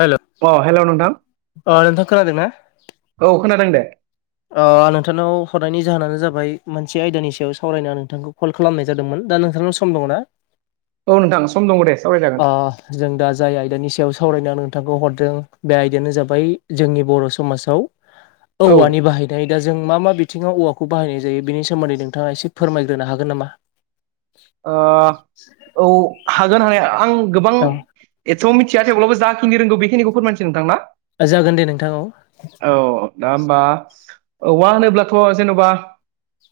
हेल' अ हेल' नोंथां अ नोंथां खोनादों औ खोनादों दे। ओ नोंथांनाव हरनायनि जाहोनानो जाबाय मोनसे आयदानि सायाव सावरायना नोंथांखौ कल खालामनाय जादोंमोन दा नोंथांनाव सम दङ ना? औ नोंथां सम दङ दे सावरायजागोन। अ जों दा जाय आयदानि सायाव सावरायनानै नोंथांखौ हरदों बे आयदायानो जाबाय जोंनि बर' समाजाव औ औवानि बाहाय नाय दा जों मा मा बिथिङाव औवाखौ बाहायनाय जायो बेनि सोमोन्दै नोंथाङा एसे फोरमाग्रोनो हागोन नामा? औ हागोन हानाय आं गोबां औ एसेथ' मिथिया थेवब्लाबो जाखिनि रोंगौ बेखिनिखौ फोरमायै नोंथां ना? जागोन दे नोंथां औ औ दा होमबा औवा होनोब्लाथ' जेन'बा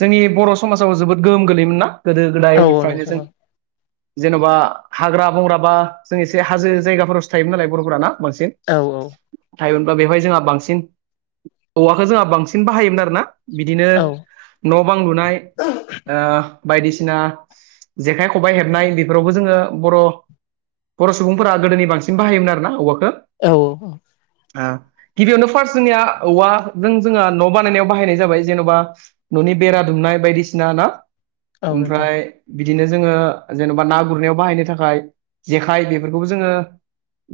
जोंनि बर' समाजाव जोबोद गोहोम गोगलैमोन ना गोदो औ गोदायनिफ्रायनो नोंथां जों जेन'बा हाग्रा बंग्रा बा जों एसे हाजो जायगाफोरावसो थायोमोन नालाय बर'फोरा ना बांसिन? औ औ थायोनबा बेवहाय जोंहा बांसिन औवाखौ जोंहा बांसिन बाहायोमोन आरो ना बिदिनो औ न' बां लुनाय बायदिसिना जेखाइ खबाय हेबनाय बेफोरावबो जोङो बर' बर' सुबुंफोरा गोदोनि बांसिन बाहायोमोन आरो ना औवाखो औ आ गिबियावनो फार्स्ट जोंनिया औवाजों जोंहा न' बानायनायाव बाहायनाय जाबाय जेन'बा न'नि बेरा दुमनाय बायदिसिना ना औ नोंथां ओमफ्राय बिदिनो जोङो जेन'बा ना गुरनायाव बाहायनो थाखाय जेखाइ बेफोरखौबो जोङो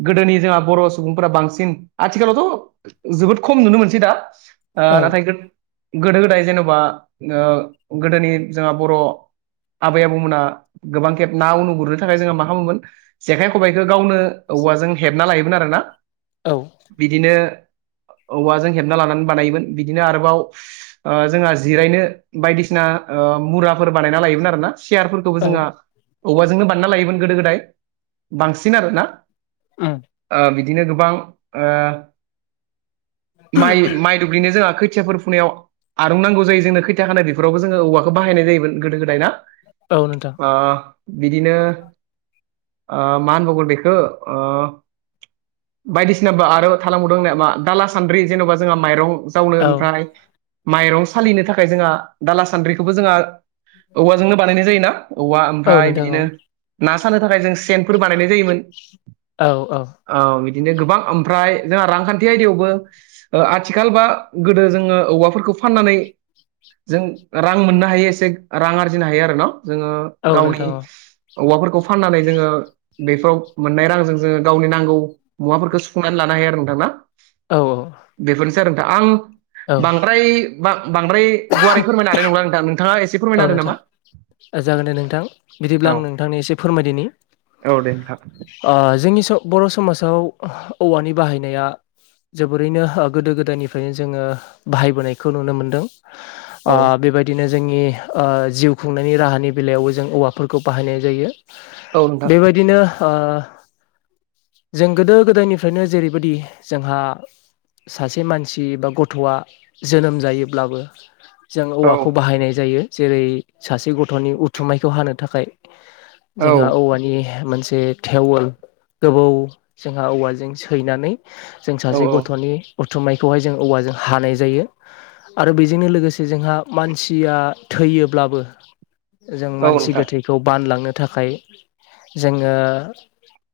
गोदोनि जोंहा बर' सुबुंफोरा बांसिन आथिखालावथ' जोबोद खम नुनो मोनसै दा ओ औ नाथाय गोदो गोदाय जेन'बा गोदोनि जोंहा बर' आबै आबौमोना गोबां खेब ना उनु गुरनो थाखाय जोंहा मा खालामोमोन जेखाइ खबाइखौ गावनो औवाजों हेबना लायोमोन आरो ना औ बिदिनो औवाजों हेबना लानानै बानायोमोन बिदिनो आरोबाव जोंहा जिरायनो बायदिसिना मुराफोर बानायना लायोमोन आरोना सियारफोरखौबो जोंहा औवाजोंनो बानना लायोमोन गोदो गोदाय बांसिन आरो ना उम ओ बिदिनो गोबां माइ माइ दुब्लिनो जोंहा खैथियाफोर फुनायाव आर' नांगौ जायो जोंनो खोथ थिया खानाय बेफोराव जोङो औवाखौ बाहायनाय जायोमोन गोदो गोदाय ना? औ नोंथां ओ बिदिनो आ मा होनबावगोन बेखौ बायदिसिनाबो आरो थालांबावदों होननाया दाला सान्द्रि जेन'बा जोंहा माइरं जावनो औ ओमफ्राय माइरं सालिनो थाखाय जोंहा दाला सान्द्रिखौबो जोंहा औवाजोंनो बानायनाय जायोना औवा औ ओमफ्राय नोंथां औ बिदिनो ना सानो थाखाय जों सेनफोर बानायनाय जायोमोन। औ औ बिदिनो गोबां ओमफ्राय जोंहा रांखान्थि आयदायावबो आथिखाल बा गोदो जोङो औवाफोरखौ फाननानै जों रां मोननो हायो एसे रां आरजिनो हायो आरो ना जोङो औ गावनि नोंथां औ औवाफोरखौ फाननानै जोङो बेफोराव मोननाय रांजों जोङो गावनि नांगौ मुवाफोरखौ सुफुंनानै लानो हायो आरो नोंथां ना। औ औ बेफोरनोसै आरो नोंथां आं औ बांद्राय बां-बांद्राय गुवारै फोरमायनो हानाय नंला नोंथां नोंथाङा एसे औ फोरमायना होदो नामा नोंथां जागोन दे नोंथां बिदिब्ला औ आं नोंथांनि एसे फोरमायदिनि औ दे नोंथां ओ जोंनि बर' समाजाव औवानि बाहायनाया जोबोरैनो ओ गोदो गोदायनिफ्रायनो जोङो बाहायबोनायखौ नुनो मोनदों। ओ औ बेबायदिनो जोंनि ओ जिउ खुंनायनि राहानि बेलायावबो जों औवाफोरखौ बाहायनाय जायो औ नोंथां बेबायदिनो ओ जों गोदो गोदायनिफ्रायनो जेरैबायदि जोंहा सासे मानसि बा गथ'आ जोनोम जायोब्लाबो जों औ औवाखौ बाहायनाय जायो जेरै सासे गथ'नि उथुमायखौ हानो थाखाय औ जोंहा औवानि मोनसे थेवोल गोबौ जोंहा औवाजों सैनानै जों औ सासे गथ'नि उथुमनायखौहाय जों औवाजों हानाय जायो आरो बेजोंनो लोगोसे जोंहा मानसिया थैयोब्लाबो जों औ मानसि नोंथां गोथैखौ बानलांनो थाखाय जोङो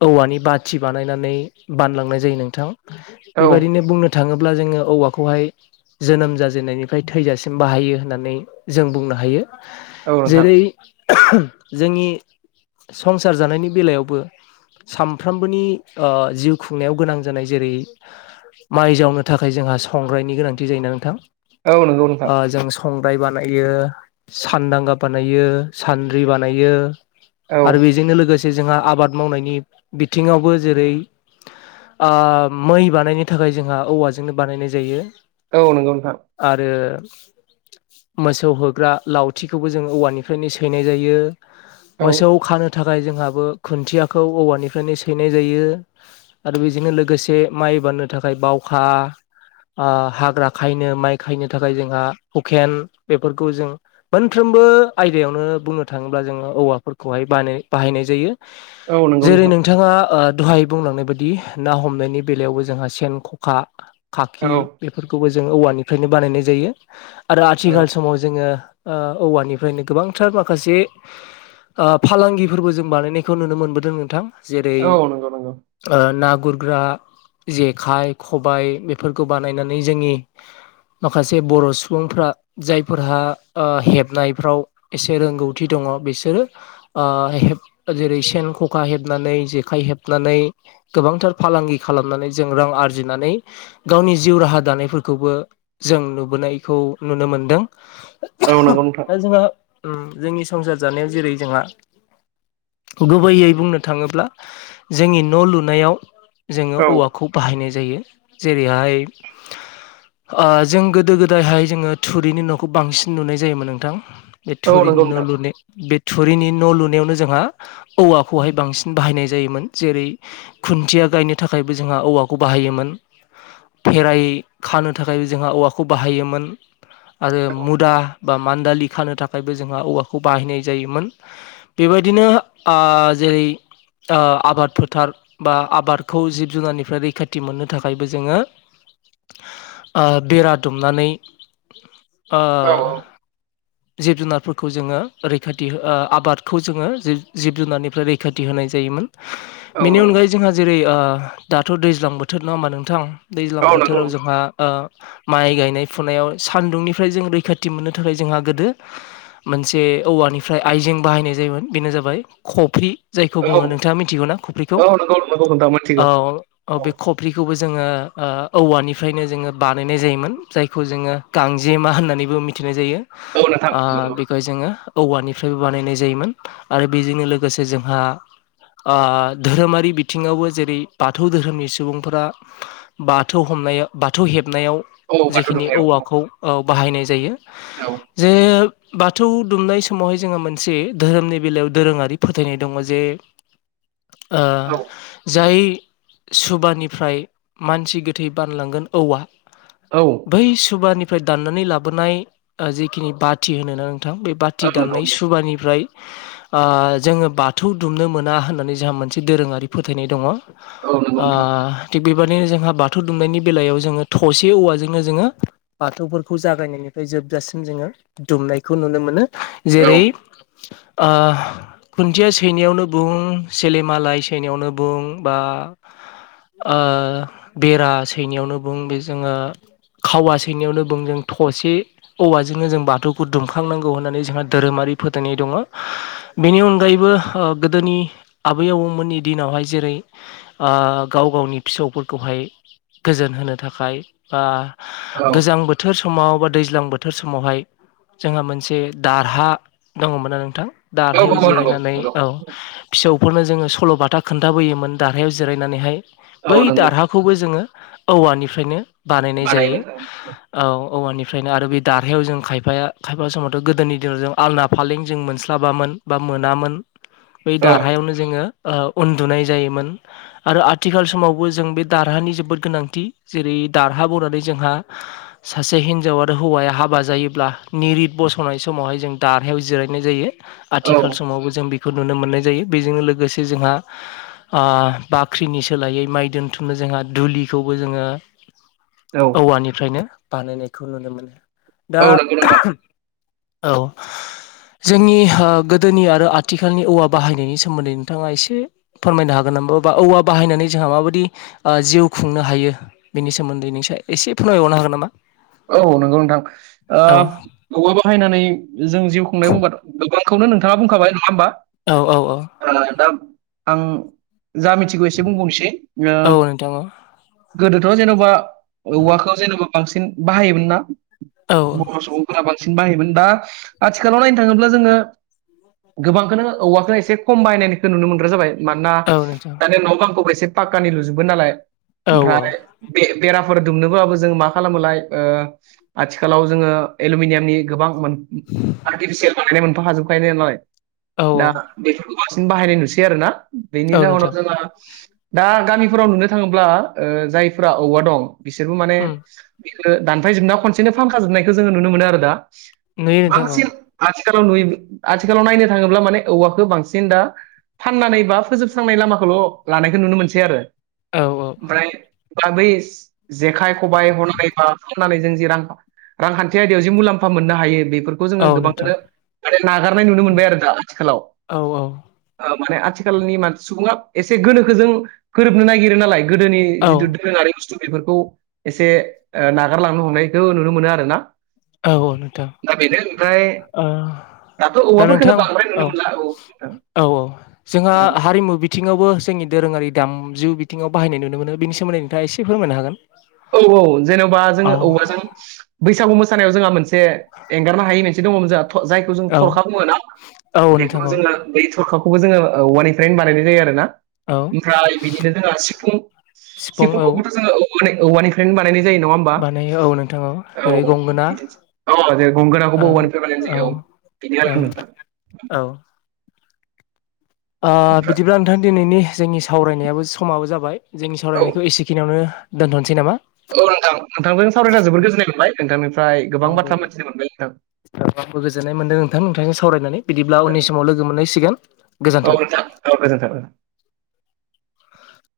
औवानि बाथि बानायनानै बानलांनाय जायो नोंथां। औ बेबायदिनो बुंनो थाङोब्ला जोङो औवाखौहाय जोनोम जाजेननायनिफ्राय थैजासिम बाहायो होननानै जों बुंनो हायो औ नोंथां जेरै जोंनि संसार जानायनि बेलायावबो सानफ्रोमबोनि जिउ खुंनायाव गोनां जानाय जेरै माइ जावनो थाखाय जोंहा संग्रायनि गोनांथि जायोना नोंथां औ नंगौ नोंथां ओ जों संग्राय बाना यो सानदांगा बानायो सान्द्रि बानायो। औ आरो बेजोंनो लोगोसे जोंहा आबाद मावनायनि बिथिङावबो जेरै ओ मै बानायनो थाखाय जोंहा औवाजोंनो बानायनाय जायो। औ नंगौ नोंथां आरो मोसौ होग्रा लावथिखौबो जोंङो औवानिफ्रायनो सैनाय जायो। औ मोसौ खानो थाखाय जोंहाबो खुन्थियाखौ औवानिफ्रायनो सैनाय जायो। आरो बेजोंनो लोगोसे माइ बान्नो थाखाय बावखा ओ हाग्रा खायनो माइ खायनो थाखाय जोंहा हुखेन बेफोरखौ जों मोनफ्रोमबो आयदायावनो बुंनो थाङोब्ला जोङो औवाफोरखौहाय बानाय बाहायनाय जायो। औ नंगौ जेरै नोंथां नोंथाङा ओ दहाय बुंलांनाय बायदि ना हमनायनि बेलायावबो जोंहा सेन खखा खाखि औ बेफोरखौबो जों औवानिफ्रायनो बानायनाय जायो आरो आथिखा औ लाव जोङो औवानिफ्रायनो गोबांथार माखासे फालांगिफोरबो जों बानायनायखौ नुनो मोनबोदों नोंथां जेरै औ नंगौ नंगौ ना गुरग्रा जेखाइ खबाय बेफोरखौ बानायनानै जोंनि माखासे बर' सुबुंफ्रा जायफोरहा हेबनायफ्राव एसे रोंगौथि दङ बिसोरो जेरै सेन खखा हेबनानै जेखाइ हेबनानै गोबांथार फालांगि खालामनानै जों रां आरजिनानै गावनि जिउ राहा दानायफोरखौबो जों नुबोनायखौ नुनो मो दा औ नंगौ नोंथां जोंहा ओ जोंनि संसार जानायाव जेरै जोंहा गुबैयै बुंनो थाङोब्ला जोंनि न' लुनायाव जोङो औ औवा -खौ बाहायनाय जायो जेरैहाय ओ जों गोदो गोदायहाय जोङो थु थुरिनि न'खौ बांसिन लुनाय जायोमोन नोंथां बे औ थुरिनि नंगौ न' नोंथां लुनाय बे थुरिनि न' लुनायावनो जोंहा औवाखौहाय बांसिन बाहायनाय जायोमोन जेरै - खुन्थिया गायनो थाखायबो जोंहा औवाखौ बाहायोमोन। फेराइ खानो थाखाय जोंहा औवाखौ बाहायोमोन। आरो औ मुदा बा मान्दालि खानो थाखायबो जोंहा औवाखौ बाहायनाय जायोमोन। बेबायदिनो ओ जेरै ओ आबाद फोथार बा आबारखौ जिब जुनारनिफ्राय रैखाथि मोननो थाखायबो जोङो ओ देरा दुमनानै ओ औ जिब जुनारफोरखौ जोङो रैखाथि हो ओ आबादखौ जोङो जिब जुनारनिफ्राय रैख -खाथि होनाय जायोमोन। औ बेनि नंगौ अनगायै जोंहा जेरै ओ दाथ' दैज्लां बोथोर नोङा होमबा नोंथां दैज्लां औ नंगौ बोथोराव जोंहा ओ माइ गायनाय फुनायाव सान्दुंनिफ्राय जों रैखाथि मोननो थाखाय जोंहा गोदो‌ मोनसे औवानिफ्राय आइजें बाहायनाय जायोमोन बेनो जाबाय खफ्रि। जायखौ औ बुङो नोंथाङा मिथिगौ ना खफ्रिखौ? औ नंगौ नंगौ नोंथां मिथिगौ औ। औ बे खफ्रिखौबो जोंङो ओ औवानिफ्रायनो जोंङो बानायनाय जायोमोन जायखौ जोंङो गांजेमा होननानैबो मिथिनाय जायो औ नोंथां आ नंगौ बे -फाय जोङो औवानिफ्रायबो बानायनाय जायोमोन आरो बेजोंनो लोगोसे जोंहा। ओ धोरोमारि बिथिंङावबो जेरै बाथौ धोरोमनि सुबुंफोरा बाथौ हमनायाव बाथौ हेबनायाव औ बाथौ जेखिनि दुमनायाव औवाखौ ओ बाहायनाय जायो। औ। जे [unintelligible] बाथौ दुमनाय समावहाय जोङो मोनसे धोरोमनि बेलायाव दोरोङारि फोथायनाय दङ जे ओ। औ जाय सुबानिफ्राय मानसि गोथै बानलांगोन औवा। औ। बै सुबानिफ्राय दाननानै लाबोनाय ओ जिखिनि बाथि होनोना नोंथां बे बाथि औ -थि नंगौ दान्नाय सुबानिफ्राय ओ जोंङो बाथौ दुमनो मोना होननानै जोंहा मोनसे दोरोंङारि फोथायनाय दंङ। औ नंगौ ओ नोंथां थिग बेबायदिनो जोंहा बाथौ दुमनायनि बेलायाव जोंङो थसे औवाजोंनो जोंङो बाथौफोरखौ जागायनायनिफ्राय जोबजासिम जोंङो दुमनायखौ नुनो मोनो औ जेरै ओ। खुन्थिया सैनायावनो बुं सेलिमालाइ सैनायावनो बुं बा ओ बेरा सैनायावनो बुं बे जोङा खावा सै बिनियावनो दं जों थसे औवाजोंनो जों बाथौखौ दुमखांनांगौ होननानै जोंहा धोरोमारि फोथायनाय दंङ। बेनि अनगायैबो ओ गोदोनि आबै आबौमोननि दिनावहाय जेरै - ओ गाव गावनि फिसौफोरखौहाय गोजोन होनो थाखाय बा औ गोजां बोथोर समाव बा दैज्लां बोथोर समावहाय जोंहा मोनसे दारहा दङमोनना नोंथां औ दारहायाव नंगौ नंगौ जिरायनानै औ। फिसौफोरनो जोङो सल' बाथा खोन्थाबोयोमोन दारहायाव जिरायनानैहाय। बै औ नंगौ दारहाखौबो जोंङो औवानिफ्रायनो बानायनाय बानायो जायो। नोंथां औ औवानिफ्रायनो आरो बे दारहायाव जों खायफा खायफा समावथ' गोदोनि दिनाव जों आलना फालें जों मोनस्लाबामोन बा मोनामोन‌। बै औ दारहायावनो जोंङो ओ। उन्दुनाय जायोमोन आरो आथिखाल समावबो जों बे दारहानि जोबोद गोनांथि जेरै दारहा बौनानै जोंहा [unintelligible] सासे हिनजाव आरो हौवाया हाबा जायोब्ला निरिद बसंनाय समावहाय जों दारहायाव जिरायनाय जायो। आथिखाल समावबो जों बेखौ नुनो मोननाय जायो। बेजोंनो लोगोसे जोंहा ओ बाख्रिनि सोलायै माइ दोनथुमनो जोंहा दुलिखौबो जोङो औ। औवानिफ्रायनो बानायनायखौ नुनो मोनो। दा औ नंगौ नोंथां औ जोंनि ओ गोदोनि आरो आथिखालनि औवा बाहायनायनि सोमोन्दै नोंथाङा एसे फोरमायनो हागोन नामा बा औवा बाहायनानै जोंहा माबायदि जिउ खुंनो हायो बिनि सोमोन्दै नोंसा एसे फोरमायबावनो हागोन नामा? औ नोंगौ नोंथां। ओ औ औवा बाहायनानै जों जिउ खुंनाय बुंबा गोबां खौनो नोंथाङा बुंखाबाय नङा होमबा? औ औ औ। दा आं जा मिथिगौ एसे बुंबावनोसै। ओ औ नोंथां औ गोदोथ' जेन'बा औवाखौ जेन'बा बांसिन बाहायोमोन ना। औ बर' सुबुंफोरा बांसिन बाहायोमोन। दा आथिखालाव नायनो थाङोब्ला जोङो गोबांखौनो औवाखौनो एसे खम बाहायनायनिखौ नुनो मोनग्रा जाबाय। मानोना औ नोंथां दानि न' बांखौबो एसे पाक्कानि लुजोबो नालाय। औ औ ओमफ्राय बे बेराफोर दुमनोबाबो जों मा खालामोलाय ओ आथिखालाव जोंङो एलमिनियामनि गोबां [unintelligible] आर्टिफिसियेल बानायनाय मोनफाखाजोबखायो नालाय औ दा बेफोरखौ बांसिन बाहायनाय नुसै आरोना। औ बेनि जाहोनाव नोंथां जोंहा दा गामिफोराव नुनो थांङोब्ला ओ जायफोरा औवा दं बिसोरबो माने उम बिआओ दानफाय जोबनाय खनसेनो फानखा जोबनायखौ जोङो नुनो मोनो आरो दा। नुयो नोंथां औ बांसिन आथिखालाव नुयो आथिखालाव नायनो थांङोब्ला माने औवाखौ बांसिन दा फाननानै बा फोजोबस्रांनाय लामाखौल' लानायखौ नुनो मोनसै आरो। औ औ ओमफ्राय बा बै जेखाय, खबाइ हनाय खालामनानै जों जि रां रांखान्थि आयदायाव जि मुलाम्फा मोननो हायो बेफोर खौ जोङो औ नोंथां गोबांखोनो माने नागारनाय नुनो मोनबाय औ आरो दा आथिखालाव। औ ओ माने आथिखालनि मानसि सुबुंङा एसे गोनोखोजों गोरोबनो नागिरो नालाय। गोदोनि औ जिथु दोरोङारि बुस्थु बेफोरखौ एसे ओ नागारलांनो हमनायखौ नुनो मोनो आरोना। औ नोंथां दा बेनो ओमफ्राय ओ दाथ' दा औमाफोरखौनो नोंथां बांद्राय नुनो मोनला औ। औ औ जोंहा नोंथां हारिमु बि बिथिङावबो जोंनि दोरोङारि दामजु बिथिङाव बाहायनाय नुनो मोनो बेनि सोमोन्दै नोंथाङा एसे फोरमायनो हागोन। औ औ जेनेबा औ जोङो औवाजों बैसागु मोसानायाव जोंहा मोनसे एंगारनो हायि मोनसे दङमोन जोहा थ जायखौ जों औ थरखा बुङोना। औ नोंथां बेखौनो औ जोङो बै थरखाखौबो जोङो औवानिफ्रायनो बानायनाय जायो आरोना। औ ओमफ्राय बिदिनो जोंहा सिफुं सिफुं औ सिफुंफोरखौथ' जोंङो औवानि औवानिफ्रायनो बानायनाय जायो नङा बा बानायो औ नोंथां औ जेरै गंगोना औ जेरै औ गंगोनाखौबो औवानिफ्राय बानायनाय औ। बिदि औ आरो नोंथां। औ। ओ बिदिब्ला नोंथां दिनैनि जोंनि सावरायनायाबो समाबो जाबाय जोंनि औ सावरायनायखौ एसेखिनियावनो दोनथ'नसै नामा? औ नोंथां नोंथांजों सावरायना जोबोद गोजोननाय मोनबाय नोंथांनिफ्राय गोबां आंबो बाथ्रा मिथिनो मोनबाय नोंथां। आंबो गोजोननाय मोनदों नोंथां नोंथांजों सावरायनानै बिदिब्ला उननि समाव लोगो मोनलायसिगोन गोजोन्थों। औ‌ गोजोन्थों।